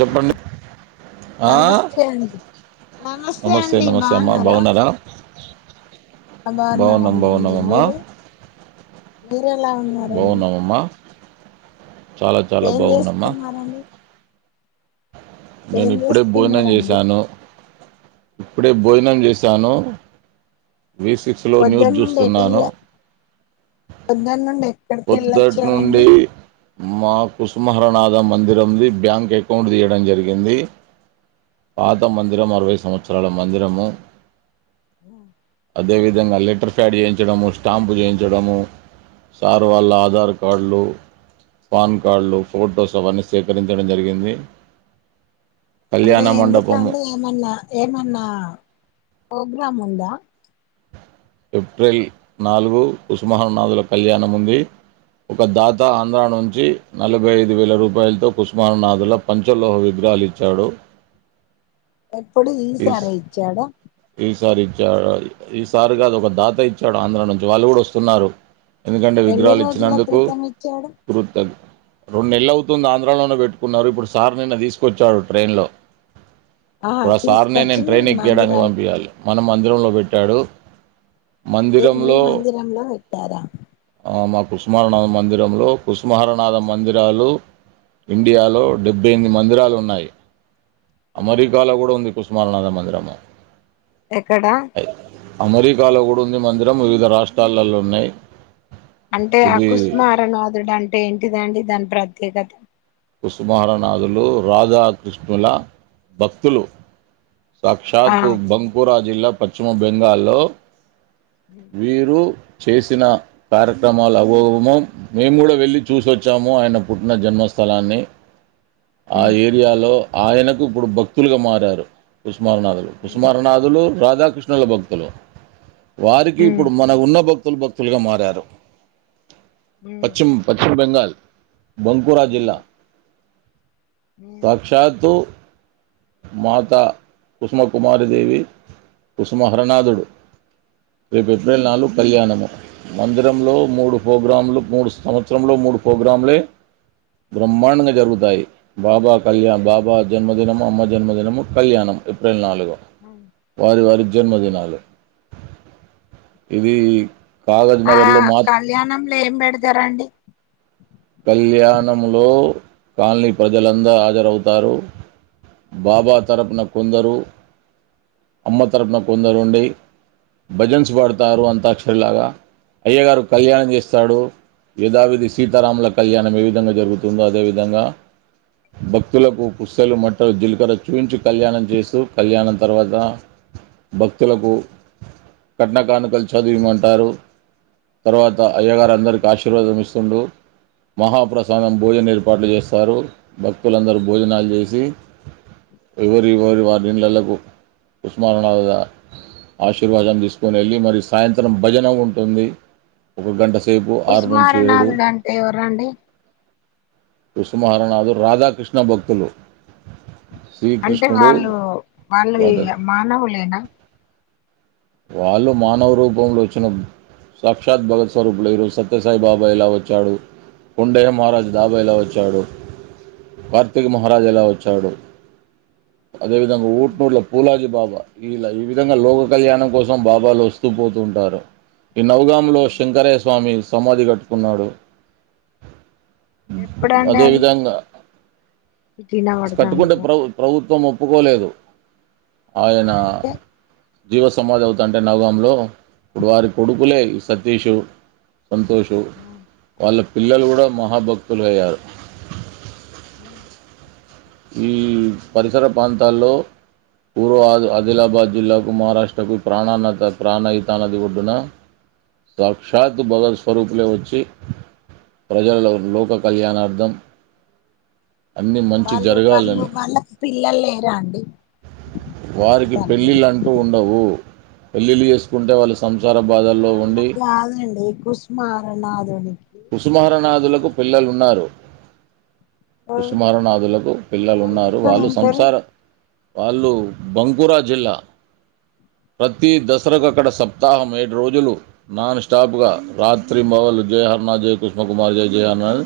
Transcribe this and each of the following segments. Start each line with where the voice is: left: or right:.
right: చెప్పండి ఆ
left: నమస్తే అడి నమస్తే అండి బాగున్నారా అభార్
right: బాగున్నాం
left: నగరంలోండి
right: బాగున్నామమ్మా
left: మీరు మీరు ఎలా ఉన్నడి
right: బాగున్నామమ్మా చాలా చాలా బాగుందమ్మా
left: చేస్తున్నారండి
right: నేను
left: ఏం
right: ఇప్పుడే భోజనం
left: చేస్తున్నారండి
right: చేశాను ఇప్పుడే భోజనం చేసాను విీ సిక్స్లో న్యూస్
left: పొద్దున్న నుండి
right: చూస్తున్నాను
left: ఎటెళ్ళ పొద్దున్న నుండి ఎక్కడికి
right: పొద్దుటి
left: వెళ్ళొచ్చారండి
right: నుండి మాకు బ జరిగింది పాత మ అవై అయిటా చేయి సారు వాళ్ళ ఆధార్ కార్డులు పాన్ కార్డులు ఫొటోస్ అవన్నీ సేకరించడం జరిగింది
left: అంటే
right: కళ్యాణ మండపము
left: ఎందుకంే ఏమన్నా ఏమన్నా ప్రోగ్రామ్ ఉందా
right: ఏప్రిల్ నాలుగు ఉస్మానాథుల కళ్యాణం ఉంది ఒక దాత ఆంధ్ర నుంచి నలభై ఐదు వేల రూపాయలతో కుసుమానాథుల పంచలోహ విగ్రహాలు ఇచ్చాడు
left: ఎప్పుడు ఈస్ అరయిచ్చాడం
right: విసించ ఈ సార్గాద ఒక దాత ఇచ్చాడు ఆంధ్ర నుంచి వాళ్ళు కూడా వస్తున్నారు ఎందుకంటే
left: ఎన్ని
right: విగ్రహాలు
left: రోజుల
right: ఇచ్చినందుకు
left: క్రితం ఇచ్చాడు
right: ప త రెండు నెల్లు అవుతుంది ఆంధ్రాలోనే పెట్టుకున్నారు ఇప్పుడు సార్ నిన్న తీసుకొచ్చారు ట్రైన్ లో
left: ఆహా
right: ఇప్పుడు ఆ సార్నే
left: తీసుకొచ్చి
right: నేను
left: మీ
right: ట్రైన్ ఎక్కియడానికి
left: మందిరానికి
right: పంపింయాలి
left: ఇచ్చారు
right: మన మందిరంలో పె ట్టాడు
left: అంటే మీ మందిరంలో వెట్టారా
right: కుసుమహరనాథ మందిరంలో కుసుమహరనాథ మందిరాలు ఇండియాలో డెబ్బై ఎనిమిది మందిరా లు ఉన్నాయి అమరికాలో కూడా ఉంది కుసుమహరనాథ మందిరము
left: ఎక్కడా
right: అమెరిక్ కాలో కూడా ఉంది మందిరం వివిధ రాష్ట్రాలలో ఉన్నాయి
left: అంటే ఆ
right: ఇది
left: కుసుమహరనాదుడు అంటే ఏంటిదండి దాని ప్ర త్యేకత
right: కుసుమహరనాథులు రాధాక్రిష్ణుల భక్తులు
left: ఆ
right: సాక్షాత్ బంకురా జిల్లా పశ్చిమ బెంగాల్ లో
left: ఉమ్,
right: వీరు చేసిన కార్యక్రమాలు అమోఘము మేము కూడా వెళ్ళి చూసొచ్చాము ఆయన పుట్టిన జన్మ స్థలాన్ని ఆ ఏరియాలో ఆయనకు ఇప్పుడు భక్తులుగా మారారు కుసు మారనాథులు
left: ఉమ్,
right: కుుసుమహరనాథులు రాధా క్రిష్ణుల భక్తులు వారికి
left: ఉమ్,
right: ఇప్పుడు మన ఉన్న భ క్తులు భక్తులుగా మారారు
left: ఉమ్,
right: పశ్చిమ్ పశ్చిమ బెంగాల్ బంకురా
left: ఉమ్,
right: జిల్లా
left: ఉమ్,
right: సాక్షాతు మాతా కుసుమకుమారి దేవి కుసుమహరనాథుడు రేపు ఏప్రిల్
left: ఉమ్,
right: నాలుగు కల్యాణము మందిరంలో మూడు ప్రోగ్రాములు మూడు సంవత్సరంలో మూడు ప్రోగ్రాములే బ్రహ్మాండంగా జరుగుతాయి. బాబా కళ్యాణ్, బాబా జన్మదినము, అమ్మ జన్మదినము కళ్యాణం ఏప్రిల్ నాలుగు
left: ఉమ్,
right: వారి వారి
left: ఉమ్.
right: జన్మదినాలు ఇది కాగద్
left: ఆ
right: నగర్ లో మాత్
left: కళ్యాణంలో ఏం పెడతరండి
right: కళ్యాణంలో కాలనీ ప్రజలంద హాజరవుతారు బాబా తరపున కొందరు అమ్మ తరపున కొందరు ఉండి భజన్స్ పాడుతారు అంతాక్షరి లాగా అయ్య గారు కళ్యాణం చేస్తాడు యధావిధి సీతారాముల కళ్యాణం ఏ విధంగా జరుగుతుందో అదేవిధంగా భక్తులకు పుసేలు మేట్టేలు జీలకర్ర చూపించి కళ్యాణం చేస్తూ కళ్యాణం తర్వాత భక్తులకు కట్నకానుకలు చదివిమంటారు తర్వాత అయ్య గారు అందరికీ ఆశీర్వాదం ఇస్తుండు మహాప్రసాదం భోజనం ఏర్పాట్లు చేస్తారు భక్తులందరూ భోజనాలు చేసి ఎవరి ఎవరి వారి ఇండ్లలకు ఉస్మానునాద ఆశీర్వాదం తీసుకని వెళ్ళి మరి సాయంత్రం భజన ఉంటుంది ఒక గంట సే
left: ఉస్మానునాదుడు అంటే ఎవరండి
right: విశ్వ మహా నాధుడు రాధాకృష్ణ భక్తులు
left: అంటే
right: శ్రీకృష్ణుడు
left: వాళ్ళు వాళ్ళది
right: రాధ
left: మానవులేనా
right: వాళ్ళు మానవ రూపంలో వచ్చిన సాక్షాత్ భగత్ స్వరూపులు ఈరోజు సత్యసాయి బాబ ఎలా వచ్చాడు కొండేయ మహారాజు దాబ ఎలా వచ్చాడు కార్తీక మహారాజు ఎలా వచ్చాడు అదేవిధంగా
left: ఉమ్,
right: ఊట్నూర్లో పూలాజీ బాబా ఇలా ఈ విధంగా లోక కళ్యాణం కోసం బాబాలు వస్తూ పోతుంటారు ఈ నౌగాములో
left: ఉమ్.
right: శంకరయ్య స్వామి సమాధి కట్టుకున్నాడు
left: ఎప్పుడండి
right: అదే
left: అది
right: విధంగా
left: ఇటు వినబడతాంది
right: కట్టుకుంటే
left: పో
right: ప్ర ప్రభుత్వం ఒప్పుకోలేదు
left: ఆ,
right: ఆయన
left: అయితే
right: జీవస్ సమాధి అవుతా ఉంటే నవగాంలో అప్పుడు వారి కొడుకులే సతీషు సంతోషు
left: ఉమ్,
right: వాళ్ళ పిల్లలు కూడా మహాభక్తులు అయ్యారు
left: ఉమ్
right: ఈ పరిసర ప్రాంతాల్లో పూర్వ ఆదిలాబాద్, జిల్లాకు మహారాష్ట్రకు ప్రాణాన ప్రాణహితా నది ఒడ్డున సాక్షాత్ భగవత్ స్వరూపులే వచ్చి ప్రజల లోక కళ్యాణార్దం అన్ని మంచి
left: వాళ్ళు వాళ్ళు
right: జరగాలని
left: వాళ్ళకు పిల్లలు లేరా అండి మమ్మీ
right: వారికి
left: తండ్రి
right: పెళ్ళిళ్ళు అంటూ ఉండవు పెళ్ళిళ్ళు చేసుకుంటే వాళ్ళు సం సంసార బాదల్లో ఉండి
left: కుస్మరణాధుని
right: కుసుమహరనాథులకు పిల్లలు ఉన్నారు కుసుమరనాథులకు పిల్లలున్నారు
left: ఎక్కడ
right: వాళ్ళు
left: ఉంటారు
right: సంసార వాళ్ళు బంకురా జిల్లా ప్రతి ప్రతి దసరాకు అక్కడ సప్తాహం ఏ రోజులు నాన్ స్టాప్ గా రాత్రి బవలు జయహర్ మజైక్ కృష్ణ కుమారి జయ జయానంద్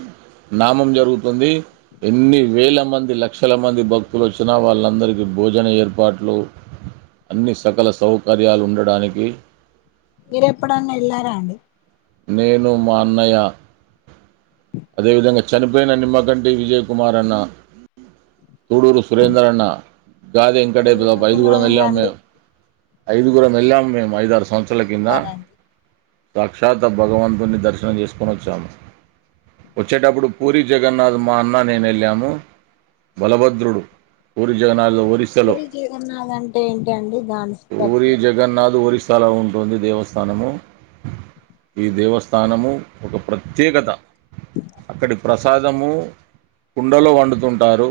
right: నామం జరుగుతుంది ఎన్ని వేల మంది లక్షల మంది భక్తులు వచ్చినా వాళ్ళందరికీ భోజన ఏర్పాట్లు అన్ని సకల సౌకర్యాలు ఉండడానికి
left: మీరు ఎప్పుడన్న ఎళ్లారా అండి
right: నేను మా అన్నయ్య అదేవిధంగా చనిపోయిన నిమ్మకంటి విజయ్ కుమార్ అన్న తూడూరు సురేంద్రన్న గాదే
left: ఎన్ని
right: వెంకడేపు
left: రోజులు
right: ఐదుగురం వెళ్ళాం
left: అయిందండి
right: మేము ఐదుగురం వేళ్ళాం మేము
left: ఎన్ని
right: ఐదారు
left: రోజులు
right: సంవత్సరల కింద.
left: వెళ్ళారండి
right: సాక్షాత్ అ భగవంతున్ని దర్శనం జేస్కొనొచ్చాము. వచ్చేటప్పుడు పూరి జగన్నాథ్ మా అన్న నేనెళ్ళాము బలభద్రుడు. పూరి
left: ఓ
right: జగన్నాథ్ ఒరిస్సాలో
left: పూరి జిగన్నాదంటే ఏంటండి దాని ప్రత్యేకత.
right: చాలా ఉంటుంది దేవస్థానము ఈ దేవస్థానము ఒక ప్రత్యేకత. అక్కడి ప్రసాదము కుండలో వండుతుంటారు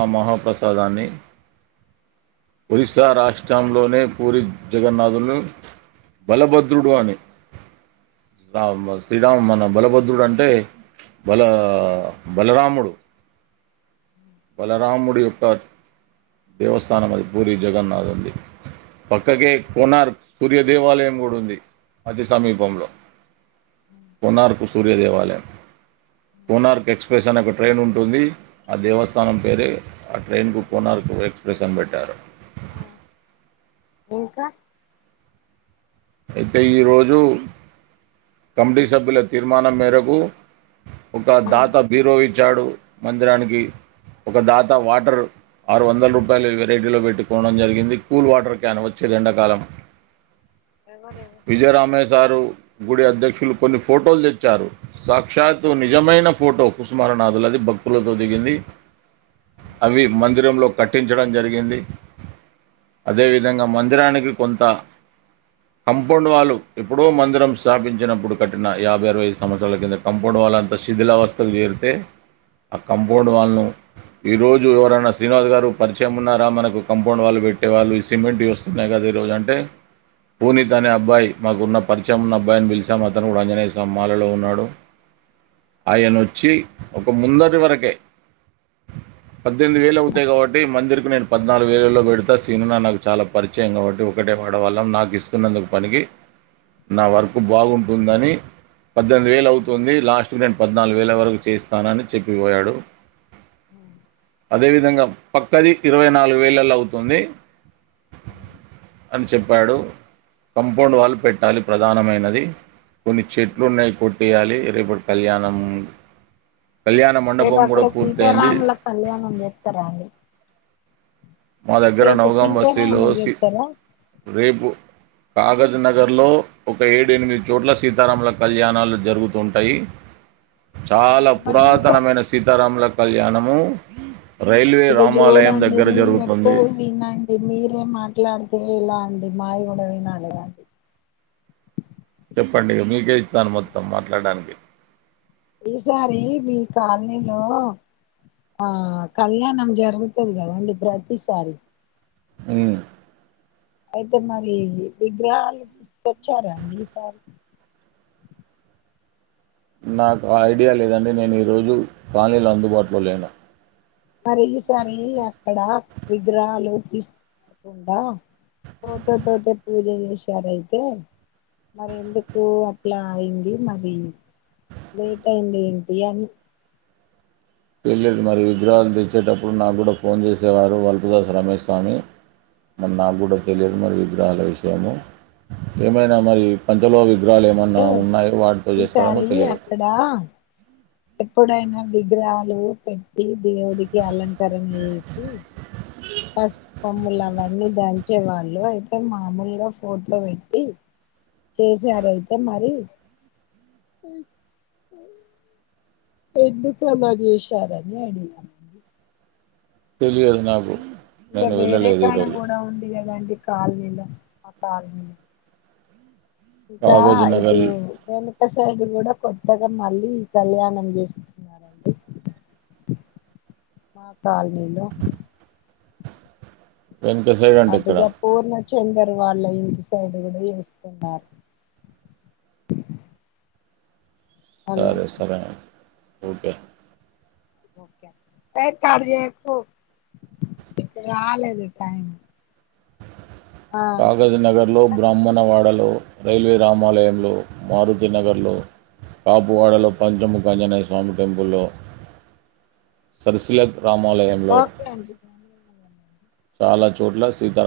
right: ఆ మహాప్రసాదాన్ని. ఒరిస్సా రాష్ ష్ట్రంలోనే పూరి జగన్నాథుల్ను భలభద్రుడు అని రా మ్ శ్రీరామ్ మన బలభద్రుడు అం టే బలా బలరాముడు. బలరాముడి [unintelligible] దేవస్థానమది పూరి జగన్నాథున్ది పక్కకే కోనార్క్ సూర్యదేవాలయం గూడుంది అతి సమీపంలో కోనార్కు సూర్యదేవాలయం. కోనార్క్ ఎక్స్ప్రెస్ అనె ఒక ట్రైనుంటుంది ఆ దేవస్థానం పేరే. ఆ ట్రైన్కు కోనార్కు ఎక్స్ప్రెస్ అని బె ట్యాడు
left: ఆ ఇంకా
right: యెక్త ఈ రోజు కమ్టీ సభ్యుల తీర్ మన మెరగు ఒక ధాత బీరోవిడ్ చాడు మందిరానికి ఒక దాత వాట్ర్ ఆరు వందల్ రూపాయ్లు వెరైటీలో పెట్టుకోనం జరిగింది కూల్ వాట్ర్ క్యాన్ వచ్చేదెండకాలం.
left: ఎవరెవరు
right: విజయ్ రామయ్య సారు. గుడి అధ్యక్షులు కొన్ని ఫోటోల్ దె చ్చారు సాక్షాత్తు నిజమైన ఫోటో కుసుమారనాథులది భక్తులతో దిగింది అవి మందిరంలో కట్టించడం జరిగింది అదే విధంగ మందిరానికి కొంత. కంపోండు వాలు ఎప్పుడో మందిరం స్థాపించినప్పుడు కట్టిన యాభై అరవై సంవత్సరాల కింద కంపోండ్ వాలంత శిథిలావస్థల్ జేరితే ఆ కంపోండ్ వాల్ను ఈరోజు ఎవరైనా శ్రీనివాస్ గారు పరిచయం ఉన్నారా మనకు కంపోండ్ వాల్ పెట్టే వాళ్ళు ఈ సిమెంట్వి వొస్తున్నాయ్ గదీ రోజంటే. పూనీత్ అనే అబ్బాయి మాకున్న పరిచయమున్న అబ్బాయ్ని పిలిచాము అతను గూడ ఆంజనేయసామి మాలలో ఉన్నాడు. ఆయనొచ్చి. ఒక ముందటి వరకే పద్దెనిమిది వేలు అవుతాయ్ కావట్టి మందిర్కు నేను పద్నాలుగు వేలల్లో గెడుతా సీనునా నాకు చాలా పరిచయం కావట్టి ఒకటే వాడవాల్లం నాకి. తున్నందుకు పనికి నా వర్క్ బాగుంటుందని పద్దెనిమిది వేలవుతుంది లాస్ట్కి నేను పద్నాలుగు వేల వరకు చేయిస్తానని చెప్పిపోయాడు. దేవిధంగా పక్కది ఇరవై నాలుగు వేలల్లవుతుంది. మ్ చెప్పాడు. కంపౌండ్ వాల్ పెట్టాలి ప్రధానమైనది కొన్ని చెట్లు ఉన్నయి కొట్టేయాలి రేపటి కళ్యాణం కళ్యాణ
left: రేపు
right: మండపం
left: అక్కడ
right: కూడా పూర్తయింది
left: సీతారాముల కళ్యాణం చెత్తరా అండి
right: మా దగ్గర
left: రేపు
right: నవగాం బస్తీలో
left: సీతారాములు
right: సి
left: చేస్తారా
right: రేపు కాగజ్ నగర్లో ఒక ఏడు ఎనిమిది చోట్ల సీతారాముల కళ్యాణాలు జరుగుతుంటయి చాలా
left: మరి ఈసా
right: పురాతనమైన సీతారాముల కళ్యాణము రైల్వే రామాలయం దగ్గర జరుగు
left: పోయి వినండి మీరే మాట్లాడుతే ఎలా అండి మాయి కూడా వినాలే కండి
right: చెప్పండి ఇగా మీకే ఇచ్చాను మొత్తం మాట్లాడడానికి
left: ఈసారి మీ కాల్నిలో ఆ కళ్యాణం జరుగుతది కదండి ప్రతిసారి
right: ఉ
left: అయితే మరి విగ్రహాలు తెచ్చారాండి ఈసారి
right: నాకు ఐడియా లేదండి నేను ఈరోజు కాలనీలో అందుబాటులో లేను
left: మరి ఈ సారి అక్కడ విగ్రహాలు కాకుండా ఫోటో తోటే పూజ చేశారయితే మరి ఎందుకు అట్లా అయింది మరి లేట్ అయింది ఏంటి అని
right: తెలియదు మరి విగ్రహాలు తెచ్చేటప్పుడు నాకు కూడా ఫోన్ చేసేవారు వల్పుదాస్ రమేష్ స్వామి మరి నాకు కూడా తెలియదు మరి విగ్రహాల విషయము ఏమైనా మరి పంచలోహ విగ్రహాలు ఏమన్నా
left: అయితే
right: ఉన్నాయో వాటితో చేస్తారేమో తెలియదు
left: ఇప్పుడైనా విగ్రహాలు పెట్టి దేవుడికి అలంకరణ చేస్ చి పసుపుకొమ్మలు అవన్నీ దంచే వాళ్ళు అయితే మామూలుగా ఫోటో పెట్టి చేసారయితే మరి ఎందుకల జేశారని అడిగా
right: తెలియదు నాకు
left: ఇంకా
right: నేను
left: వేరే
right: వెళ్ళలేదు
left: కాడ
right: ఈరోజు
left: కూడా ఉంది కదాండి కాల్నిల మా కాల్ని ఇకా
right: కాగజ్
left: ఇది
right: నగర్
left: నేను మా సైడ్ కూడా కొత్తగా మళ్ళీ కళ్యాణం చేస్తున్నారండి మా కాలనీలో
right: వెనుక సైడ్ అంటే ఇక్కడ
left: అడిగో పూర్ణ చెందర్ వాళ్ళ ఇంటి సైడ్ గుడా చేస్తున్నారు హలో
right: సరే సరే అండి ఓకే
left: ఒకే ఏ కడు చేయకు ఇంక కాలేదు టైం ఆ
right: కాగజ్ నగర్ లో బ్రాహ్మణ వాడల రైల్వే రామాలయంలో మారుతి నగర్ లో కాపువాడలో పంచముఖ ఆంజనేయ స్వామి టెంపుల్ లో
left: ఓకే అండి ధన్యవాదాం అండి
right: చాలా చోట్ల సీతారా